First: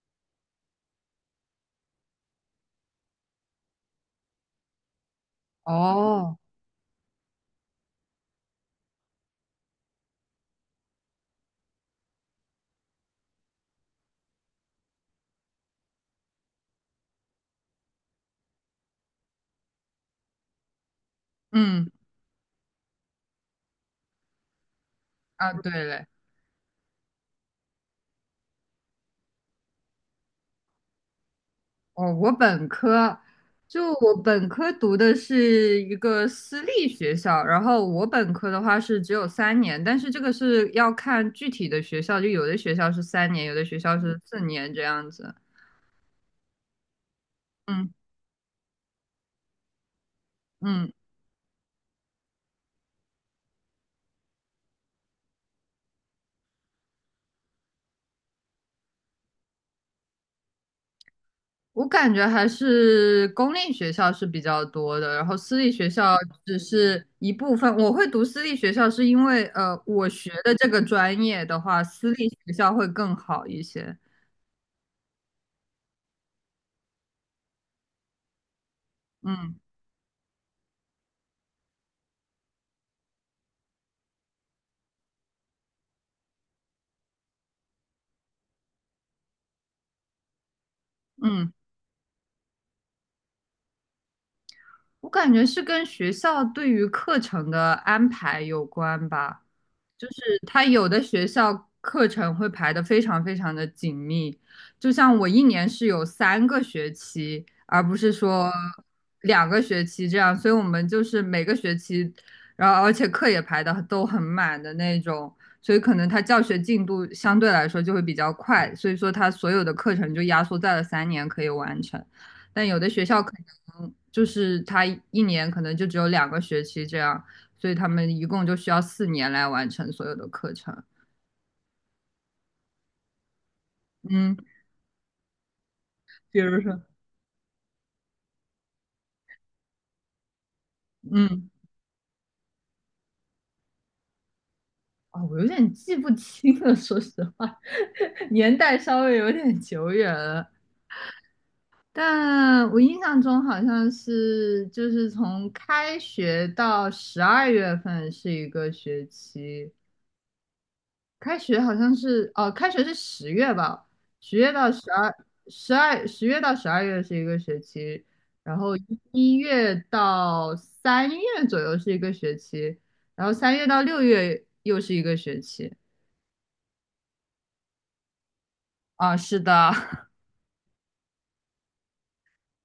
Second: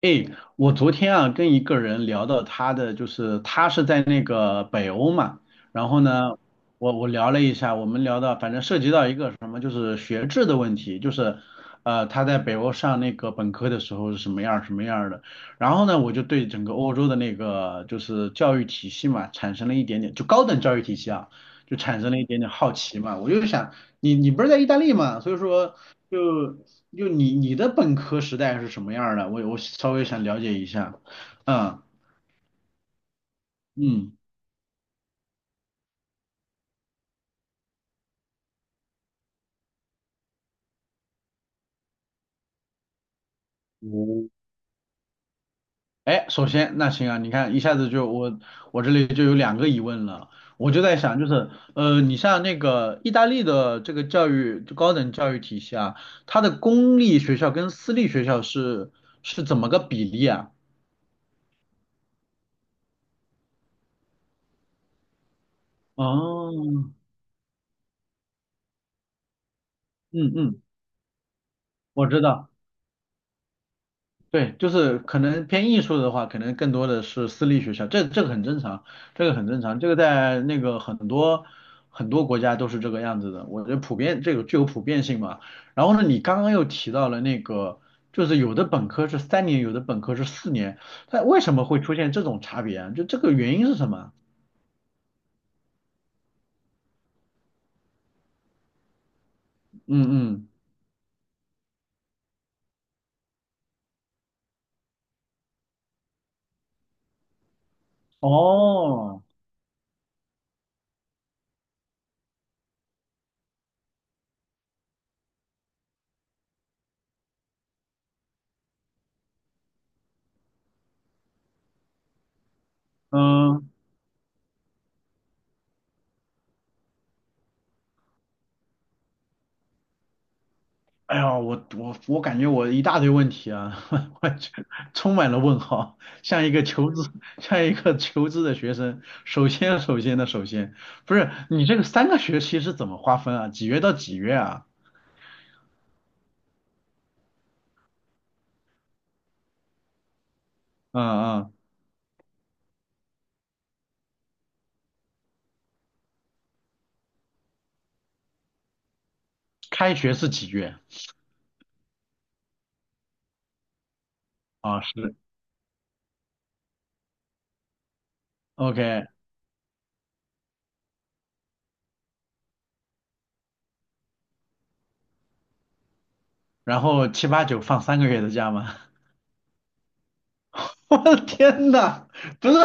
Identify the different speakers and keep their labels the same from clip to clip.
Speaker 1: 诶，我昨天啊跟一个人聊到他的，就是他是在那个北欧嘛，然后呢，
Speaker 2: 哦。
Speaker 1: 我聊了一下，我们聊到反正涉及到一个什么，就是学制的问题，就是他在北欧上那个本科的时候是什么样儿什么样儿的，然后呢我就对整个欧洲的那个就是教育体系嘛产生了一点点，就高等教育体系啊，就
Speaker 2: 嗯
Speaker 1: 产生了一点点好奇嘛。我就想你不是在意大利嘛，所以
Speaker 2: 啊，对
Speaker 1: 说
Speaker 2: 嘞。
Speaker 1: 就你的本科时代是什么样儿的？我稍微想了解一下。嗯
Speaker 2: 哦，我本科就我
Speaker 1: 嗯，
Speaker 2: 本科读的是一个私立学校，然后我本科的话是只有三年，但是这个是要看具体的学校，就有的学校是三年，有的学校是
Speaker 1: 我，
Speaker 2: 四年这样子。
Speaker 1: 哎，首先那行啊，你看一下子
Speaker 2: 嗯
Speaker 1: 就我这里就有两个疑问了。我就
Speaker 2: 嗯，
Speaker 1: 在想就是，你像那个意大利的这个教育就高等教育体系啊，它的公立学校跟私立学校是怎么个比例啊？
Speaker 2: 我感觉还是公立学校是比较多的，然后私立学校
Speaker 1: 哦，
Speaker 2: 只是一部分。我会读私立学校是因为我学
Speaker 1: 嗯
Speaker 2: 的
Speaker 1: 嗯，
Speaker 2: 这个专业的话，
Speaker 1: 我
Speaker 2: 私
Speaker 1: 知
Speaker 2: 立
Speaker 1: 道。
Speaker 2: 学校会更好一些。
Speaker 1: 对，就是可能偏艺术的话，可能更多的是私立学校。这个很正常，这个很
Speaker 2: 嗯
Speaker 1: 正常，这个在那个很多很多国家都是这个样子的，我觉得普遍这个具有普遍性嘛。然后呢，你刚刚又提到了那个，就是有的本科是三年，有的本科是四年，它为
Speaker 2: 嗯，
Speaker 1: 什么会出现这种差别啊？就这个原因是什么啊？
Speaker 2: 我感觉是跟学校对于课程的安排有关吧，
Speaker 1: 嗯
Speaker 2: 就是
Speaker 1: 嗯，
Speaker 2: 它有的学校课程会排的非常非常的紧密，就像我一年是有3个学期，而不是说
Speaker 1: 哦，
Speaker 2: 两个学期这样，所以我们就是每个学期，然后而且课也排的都很满的那种，所以可能它教学进度相对来说就会比较快，所以说它所有的课程就压缩在了三年可以完成。但有的学校可
Speaker 1: 嗯。
Speaker 2: 能就是他一年可能就只有两个学期这样，所以他们一共就需要四年来完成所有的课程。
Speaker 1: 哎呀，我感觉我一大堆问题啊，我
Speaker 2: 嗯，
Speaker 1: 就充满了问号，
Speaker 2: 比
Speaker 1: 像一
Speaker 2: 如
Speaker 1: 个
Speaker 2: 说。
Speaker 1: 求知，像一个求知的学生。首先，首先的首先，不是
Speaker 2: 嗯。
Speaker 1: 你这个三个学期是怎么划分啊？几月到几月啊？
Speaker 2: 啊、我有点记不清了，说实话。年代稍微有点久远了。
Speaker 1: 嗯嗯，
Speaker 2: 但我印象中好像是，就是从开学到12月份是一个学期，
Speaker 1: 开学是几月
Speaker 2: 开学好像是哦，开学是十月吧，十月到
Speaker 1: 啊？
Speaker 2: 十
Speaker 1: 是
Speaker 2: 二，十月到十二月是一个学期，然后
Speaker 1: OK，
Speaker 2: 一月到三月左右是一个学期，然后三月到6月又是一个学期。
Speaker 1: 然后七八九放三个月的假吗？
Speaker 2: 啊，是的。
Speaker 1: 我的天呐，不是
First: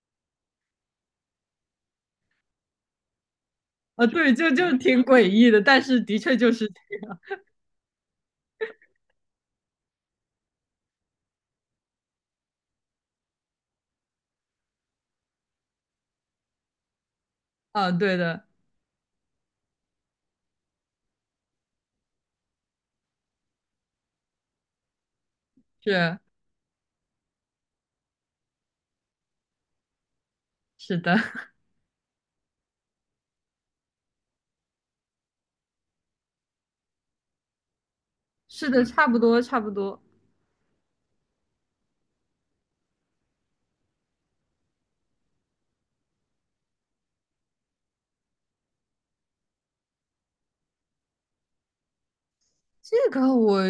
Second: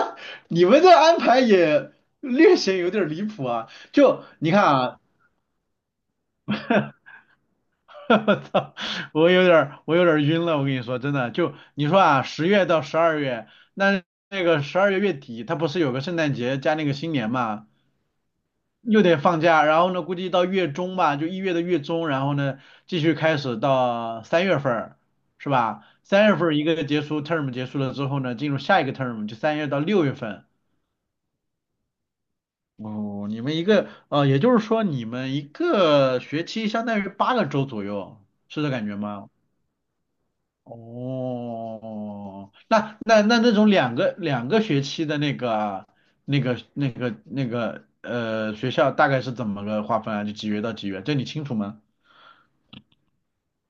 Speaker 1: 你们这安排也略显有点离谱啊！
Speaker 2: 啊，
Speaker 1: 就
Speaker 2: 对，就
Speaker 1: 你看
Speaker 2: 就
Speaker 1: 啊，
Speaker 2: 挺诡异的，但是的确就是。
Speaker 1: 我操，我有点儿，我有点儿晕了。我跟你说，真的，就你说啊，10月到12月，那12月月底，它不是有个圣诞节加那个新年嘛，
Speaker 2: 啊，对的。
Speaker 1: 又得放假。然后呢，估计到月中吧，就1月的月中，然后呢，继续开始到三月份儿，是吧？
Speaker 2: 是
Speaker 1: 三月份儿一个结束 term 结束了之后呢，进入下一个 term，就3月到6月份。
Speaker 2: 是的，
Speaker 1: 哦，你们一个，呃，也就是说你们一个学期相当于8个周左右，是
Speaker 2: 是
Speaker 1: 这
Speaker 2: 的，
Speaker 1: 感觉
Speaker 2: 差不
Speaker 1: 吗？
Speaker 2: 多差不多。
Speaker 1: 哦，那种两个学期的那个啊那个学校大概是怎么个划分啊？就几月到几月？这你清楚吗？
Speaker 2: 这个我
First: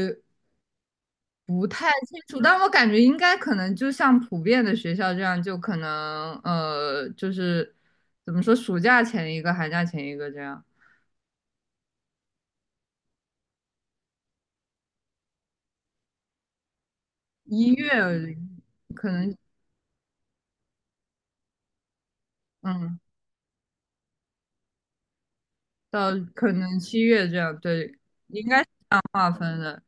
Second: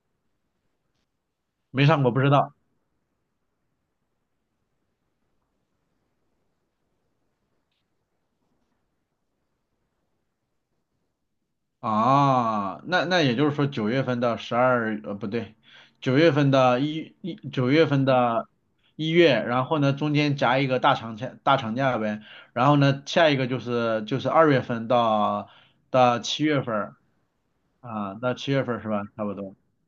Speaker 2: 不
Speaker 1: 没
Speaker 2: 太
Speaker 1: 上过不
Speaker 2: 清
Speaker 1: 知
Speaker 2: 楚，
Speaker 1: 道
Speaker 2: 但我感觉应该可能就像普遍的学校这样，就可能就是怎么说，暑假前一个，寒假前一个这样，
Speaker 1: 啊。那那也就是说九月份到十二不对，九
Speaker 2: 一
Speaker 1: 月份
Speaker 2: 月
Speaker 1: 的
Speaker 2: 可
Speaker 1: 一
Speaker 2: 能
Speaker 1: 月，然后呢中间夹一个大长假大长假呗，然后
Speaker 2: 嗯
Speaker 1: 呢下一个就是就是2月份到
Speaker 2: 到
Speaker 1: 到七
Speaker 2: 可
Speaker 1: 月份
Speaker 2: 能
Speaker 1: 儿
Speaker 2: 7月这样，对，
Speaker 1: 啊，到
Speaker 2: 应
Speaker 1: 七
Speaker 2: 该
Speaker 1: 月
Speaker 2: 是
Speaker 1: 份儿是吧？差
Speaker 2: 划
Speaker 1: 不多。
Speaker 2: 分的。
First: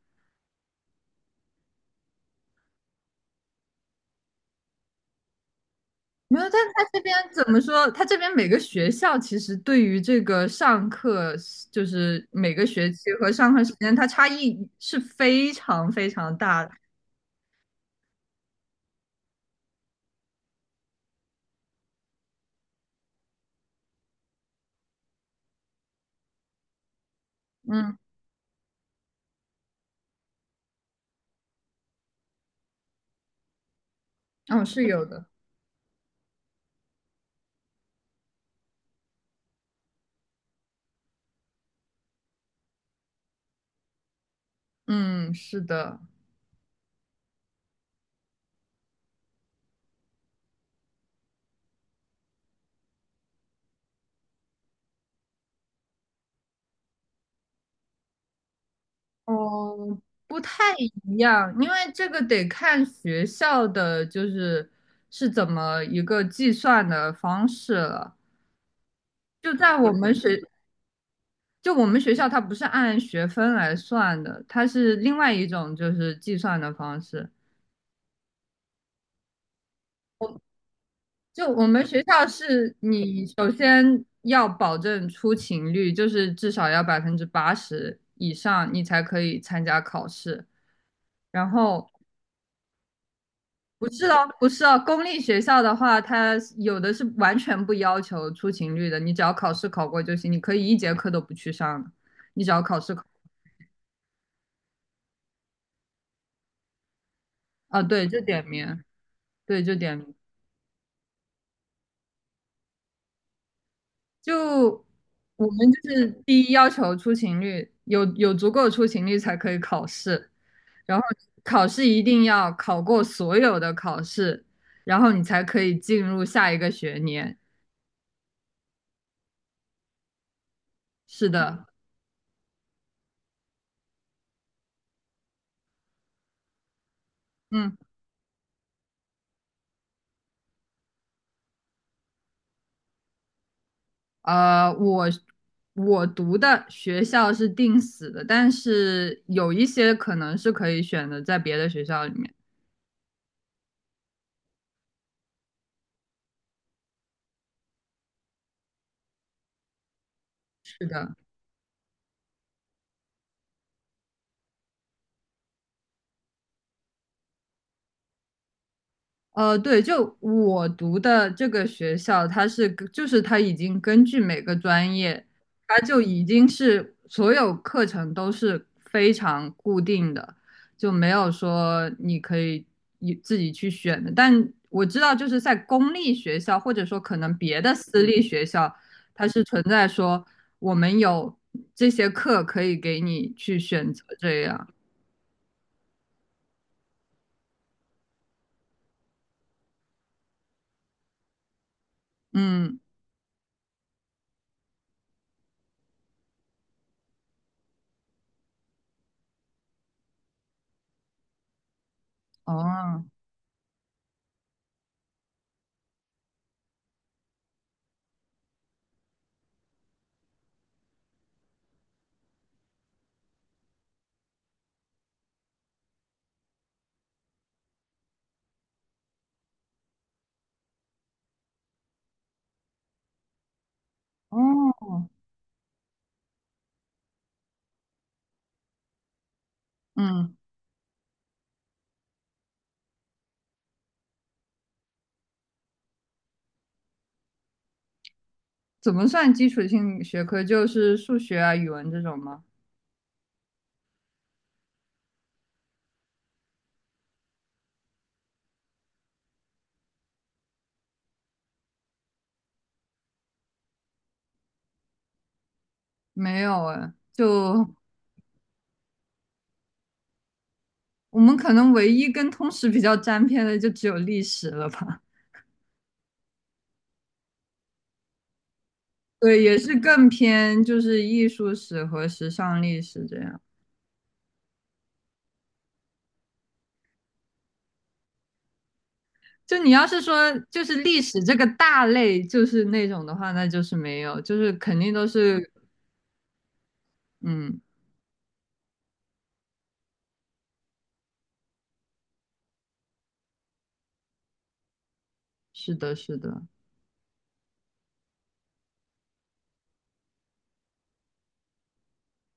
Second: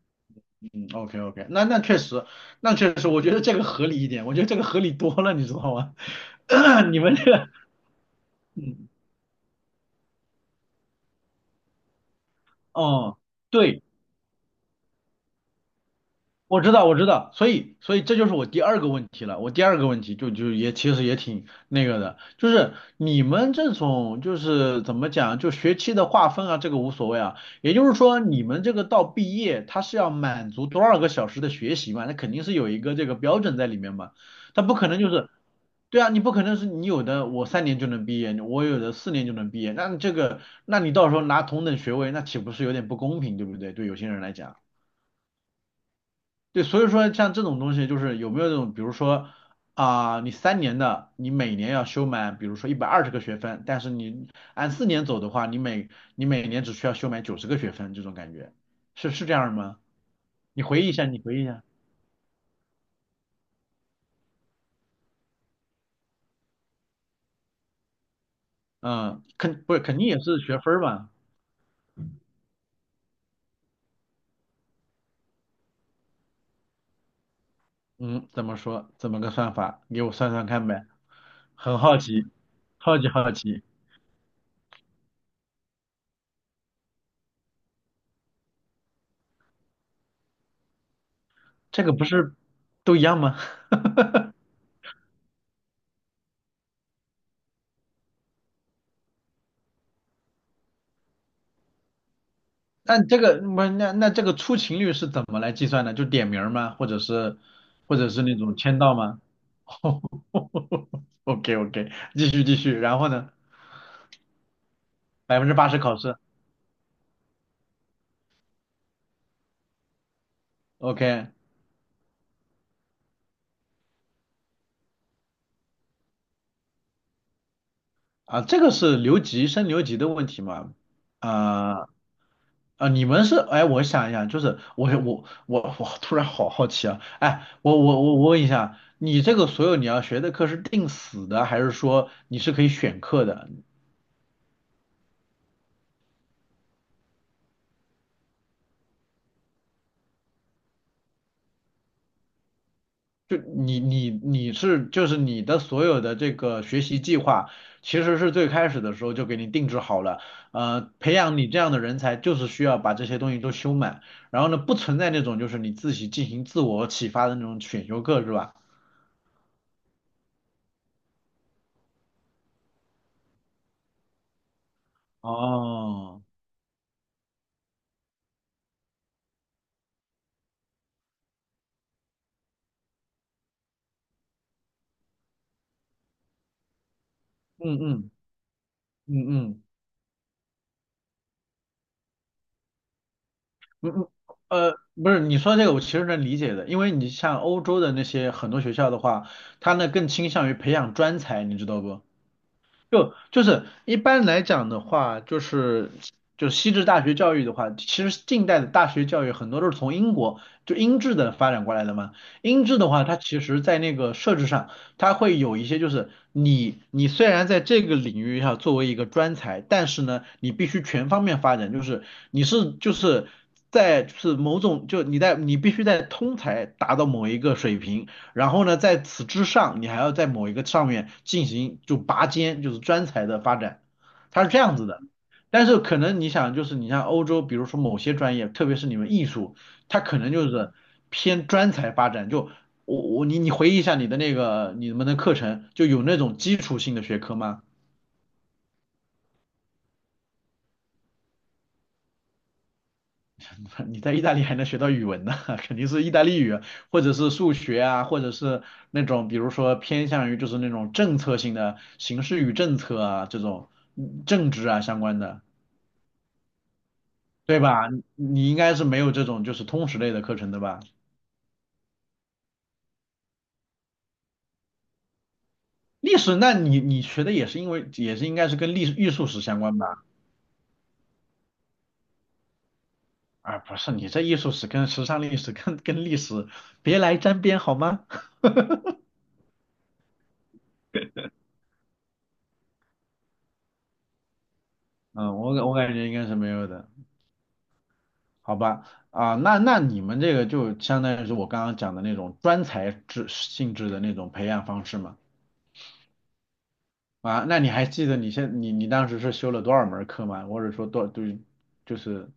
Speaker 1: OK OK，那那确实，那确实，我觉得这个合理一点，我觉得这个合理多了，你知道吗？
Speaker 2: 没有，但他
Speaker 1: 你
Speaker 2: 这边
Speaker 1: 们这
Speaker 2: 怎
Speaker 1: 个，
Speaker 2: 么说？他这边每个学校其实对于这个上课，就是每个学期
Speaker 1: 哦，
Speaker 2: 和上课时
Speaker 1: 对，
Speaker 2: 间，它差异是非常非常
Speaker 1: 我
Speaker 2: 大的。
Speaker 1: 知道，我知道，所以，所以这就是我第二个问题了。我第二个问题也其实也挺那个的，就是你们这种就是怎么讲，就学期的划分啊，这个无所谓啊。也就是
Speaker 2: 嗯。
Speaker 1: 说，你们这个到毕业，它是要满足多少个小时的学习嘛？那肯定是有一个这个标准在里面嘛。它
Speaker 2: 哦，
Speaker 1: 不
Speaker 2: 是
Speaker 1: 可能
Speaker 2: 有
Speaker 1: 就
Speaker 2: 的。
Speaker 1: 是，对啊，你不可能是你有的我三年就能毕业，我有的四年就能毕业，那这个，那你到时候拿同等学位，那岂不是有点不公平，对不对？对有些人来讲。
Speaker 2: 嗯，是的。
Speaker 1: 对，所以说像这种东西，就是有没有这种，比如说你三年的，你每年要修满，比如说120个学分，但是你按四年走的话，你每年只需要修满90个学分，这种感觉是这样吗？
Speaker 2: 哦，不
Speaker 1: 你
Speaker 2: 太
Speaker 1: 回忆一下，
Speaker 2: 一
Speaker 1: 你回忆一
Speaker 2: 样，
Speaker 1: 下。
Speaker 2: 因为这个得看学校的，就是是怎么一个计算的方式了。
Speaker 1: 嗯，
Speaker 2: 就
Speaker 1: 不
Speaker 2: 在
Speaker 1: 是
Speaker 2: 我
Speaker 1: 肯定
Speaker 2: 们
Speaker 1: 也是
Speaker 2: 学，
Speaker 1: 学分儿吧？
Speaker 2: 就我们学校，它不是按学分来算的，它是另外一种就是计算的方式。
Speaker 1: 嗯，怎么说？怎么个算法？给我算算看呗，
Speaker 2: 就我
Speaker 1: 很
Speaker 2: 们
Speaker 1: 好
Speaker 2: 学
Speaker 1: 奇，
Speaker 2: 校是
Speaker 1: 好奇
Speaker 2: 你
Speaker 1: 好
Speaker 2: 首
Speaker 1: 奇。
Speaker 2: 先要保证出勤率，就是至少要80%以上，你才可以参加考试。然
Speaker 1: 这
Speaker 2: 后
Speaker 1: 个不是都一样吗？
Speaker 2: 不是哦，不是哦，公立学校的话，它有的是完全不要求出勤率的，你只要考试考过就行，你可以一节课都不去上的，你只要考试
Speaker 1: 那
Speaker 2: 考
Speaker 1: 这个不是那那这个出勤率是怎么来计算的？就点名儿吗？或者是
Speaker 2: 啊，
Speaker 1: 或
Speaker 2: 对，
Speaker 1: 者
Speaker 2: 就
Speaker 1: 是那
Speaker 2: 点
Speaker 1: 种签
Speaker 2: 名，
Speaker 1: 到吗
Speaker 2: 对，就点名。
Speaker 1: ？OK OK，继续继续。然后呢？
Speaker 2: 就
Speaker 1: 百
Speaker 2: 我
Speaker 1: 分之八
Speaker 2: 们
Speaker 1: 十
Speaker 2: 就
Speaker 1: 考
Speaker 2: 是
Speaker 1: 试。
Speaker 2: 第一要求出勤率，有足够出勤率才可以考试，然后
Speaker 1: OK，
Speaker 2: 考试一定要考过所有的考试，然后你才可以进入下一个学年。
Speaker 1: 啊，这个是留级留级的问题嘛？
Speaker 2: 是的。
Speaker 1: 啊、啊，你们是哎，我想一想，就是我突然好好奇啊！哎，
Speaker 2: 嗯。
Speaker 1: 我问一下，你这个所有你要学的课是定死的，还是说你是可以选课的？
Speaker 2: 呃，我我读的学校是定死的，但是有一些可能是可以选的，在别的学校里面。
Speaker 1: 就你是就是你的所有的这个学习计划，其实是最开始的时候就给你定制好了。呃，
Speaker 2: 是
Speaker 1: 培
Speaker 2: 的。
Speaker 1: 养你这样的人才，就是需要把这些东西都修满。然后呢，不存在那种就是你自己进行自我启发的那种选修课，是吧？
Speaker 2: 对，就我读的这个学校，它是根就是它已经根据每个专业，它就
Speaker 1: 哦，
Speaker 2: 已经是所有课程都是非常固定的，就没有说你可以你自己去选的。但我知道，就是在公立学校，或者说可能别的
Speaker 1: 嗯
Speaker 2: 私
Speaker 1: 嗯
Speaker 2: 立学校，它
Speaker 1: 嗯
Speaker 2: 是存
Speaker 1: 嗯
Speaker 2: 在说我们有这些课可以给你去
Speaker 1: 嗯
Speaker 2: 选择
Speaker 1: 嗯，
Speaker 2: 这样。
Speaker 1: 不是，你说这个我其实能理解的，因为你像欧洲的那些很多学校的话，他呢更倾向于培养专才，你知道不？
Speaker 2: 嗯。
Speaker 1: 就是一般来讲的话，就是就是西制大学教育的话，其实近代的大学教育很多都是从英国就英制的发展过来的嘛。英制的话，
Speaker 2: 哦。
Speaker 1: 它其实在那个设置上，它会有一些就是你虽然在这个领域上作为一个专才，但是呢，你必须全方面发展，就是你是就是在就是某种就你在你必须在通才达到某一个水平，然后呢，在此之上，你还要在某一个上面进行就拔尖，就是专才的发展，它是这样子的。
Speaker 2: 哦。
Speaker 1: 但是可能你想，就是你像欧洲，比如说某些专业，特别是你们艺术，它可能
Speaker 2: 嗯。
Speaker 1: 就是偏专才发展。就我我你回忆一下你的那个你们的课程，就有那种基础性的学科吗？
Speaker 2: 怎么算基础性学科？就是数学啊、语文这种吗？
Speaker 1: 你在意大利还能学到语文呢，肯定是意大利语，或者是数学啊，或者是那种比如说偏向于就是那种政策性的形势与政策啊这种政治啊相关的，
Speaker 2: 没有哎，
Speaker 1: 对
Speaker 2: 就
Speaker 1: 吧？你你应该是没有这种就是通识类的课程的吧？
Speaker 2: 我们可能唯一跟通识比较沾边的，就只有历史了吧？
Speaker 1: 历史，那你学的也是因为也是应该是跟艺 术史
Speaker 2: 对，也
Speaker 1: 相关
Speaker 2: 是
Speaker 1: 吧？
Speaker 2: 更偏就是艺术史和时尚历史这样。
Speaker 1: 啊，不是，你这艺术史跟时尚历史跟跟历史别来沾边好吗？
Speaker 2: 就你要是说就是历史这个大类，就是那种的话，那就是没有，就是肯定都
Speaker 1: 嗯，
Speaker 2: 是。
Speaker 1: 我感觉应该是没有的。
Speaker 2: 嗯，
Speaker 1: 好吧，啊，那那你们这个就相当于是我刚刚讲的那种专才制性质的那种培养方式嘛？
Speaker 2: 是的，是的。
Speaker 1: 啊，那你还记得你你你当时是修了多少门课吗？或者说多对，就是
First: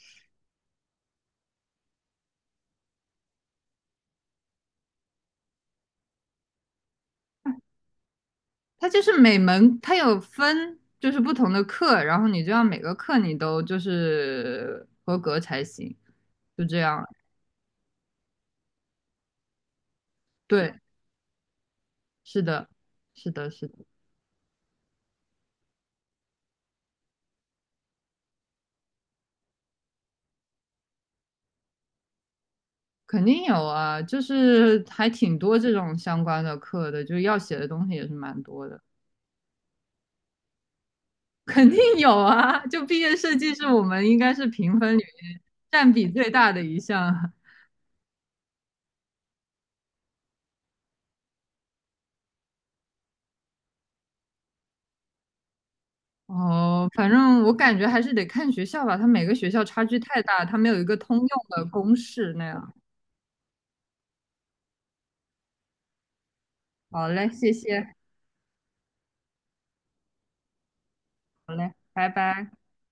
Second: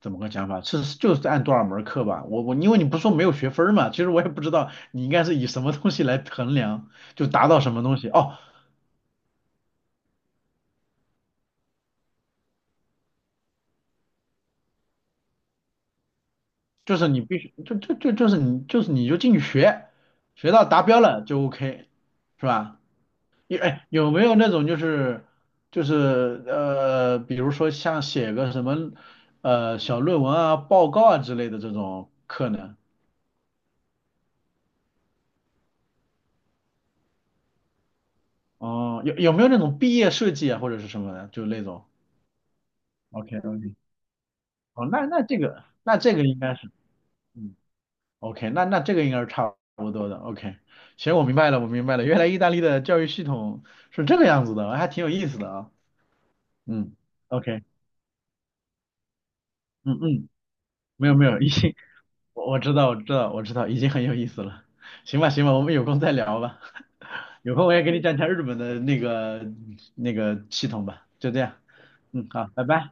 Speaker 1: 怎么个讲法？是就是按多少门课吧？我因为你不说没有学分儿嘛，其实我也不知道你应该是以什么东西来衡量，就达到什么东西哦，
Speaker 2: 它就是每门它有分，就是不同的课，然后你就要每个课你都就是合格才行，就这
Speaker 1: 就
Speaker 2: 样。
Speaker 1: 是你必须就是你就是你就进去学，学到
Speaker 2: 对，
Speaker 1: 达标了就 OK，
Speaker 2: 是
Speaker 1: 是
Speaker 2: 的，
Speaker 1: 吧？
Speaker 2: 是的，
Speaker 1: 有
Speaker 2: 是的。
Speaker 1: 哎，有没有那种就是就是，比如说像写个什么小论文啊、报告啊之类的这种课呢？
Speaker 2: 肯定有啊，就是还挺多这种相关的课的，就是要写的东西也是蛮多的。
Speaker 1: 哦，有有没有那种毕业设计啊，或者是什么的，就那
Speaker 2: 肯定
Speaker 1: 种
Speaker 2: 有啊。就毕业设
Speaker 1: ？OK
Speaker 2: 计是
Speaker 1: OK，
Speaker 2: 我们应该是评
Speaker 1: 哦，
Speaker 2: 分里
Speaker 1: 那那这
Speaker 2: 面
Speaker 1: 个
Speaker 2: 占
Speaker 1: 那
Speaker 2: 比
Speaker 1: 这个
Speaker 2: 最
Speaker 1: 应
Speaker 2: 大
Speaker 1: 该
Speaker 2: 的
Speaker 1: 是
Speaker 2: 一项啊。
Speaker 1: 嗯 OK，那那这个应该是差不多的 OK。行，我明白了，我明白了，原来意大利的教育系统是这个样子的，还挺有意思的啊。
Speaker 2: 哦，
Speaker 1: 嗯
Speaker 2: 反正我
Speaker 1: ，OK，
Speaker 2: 感觉还是得看学校吧，它每个学校差距
Speaker 1: 嗯
Speaker 2: 太
Speaker 1: 嗯，
Speaker 2: 大，它没有一个
Speaker 1: 没有
Speaker 2: 通
Speaker 1: 没
Speaker 2: 用
Speaker 1: 有，已
Speaker 2: 的
Speaker 1: 经
Speaker 2: 公式那
Speaker 1: 我知
Speaker 2: 样。
Speaker 1: 道，我知道，我知道，已经很有意思了。行吧，行吧，我们有空再聊吧。
Speaker 2: 好嘞，谢
Speaker 1: 有空我也给
Speaker 2: 谢。
Speaker 1: 你讲讲日本的那个那个系统吧。就这
Speaker 2: 好
Speaker 1: 样，
Speaker 2: 嘞，拜
Speaker 1: 嗯，好，
Speaker 2: 拜。
Speaker 1: 拜拜。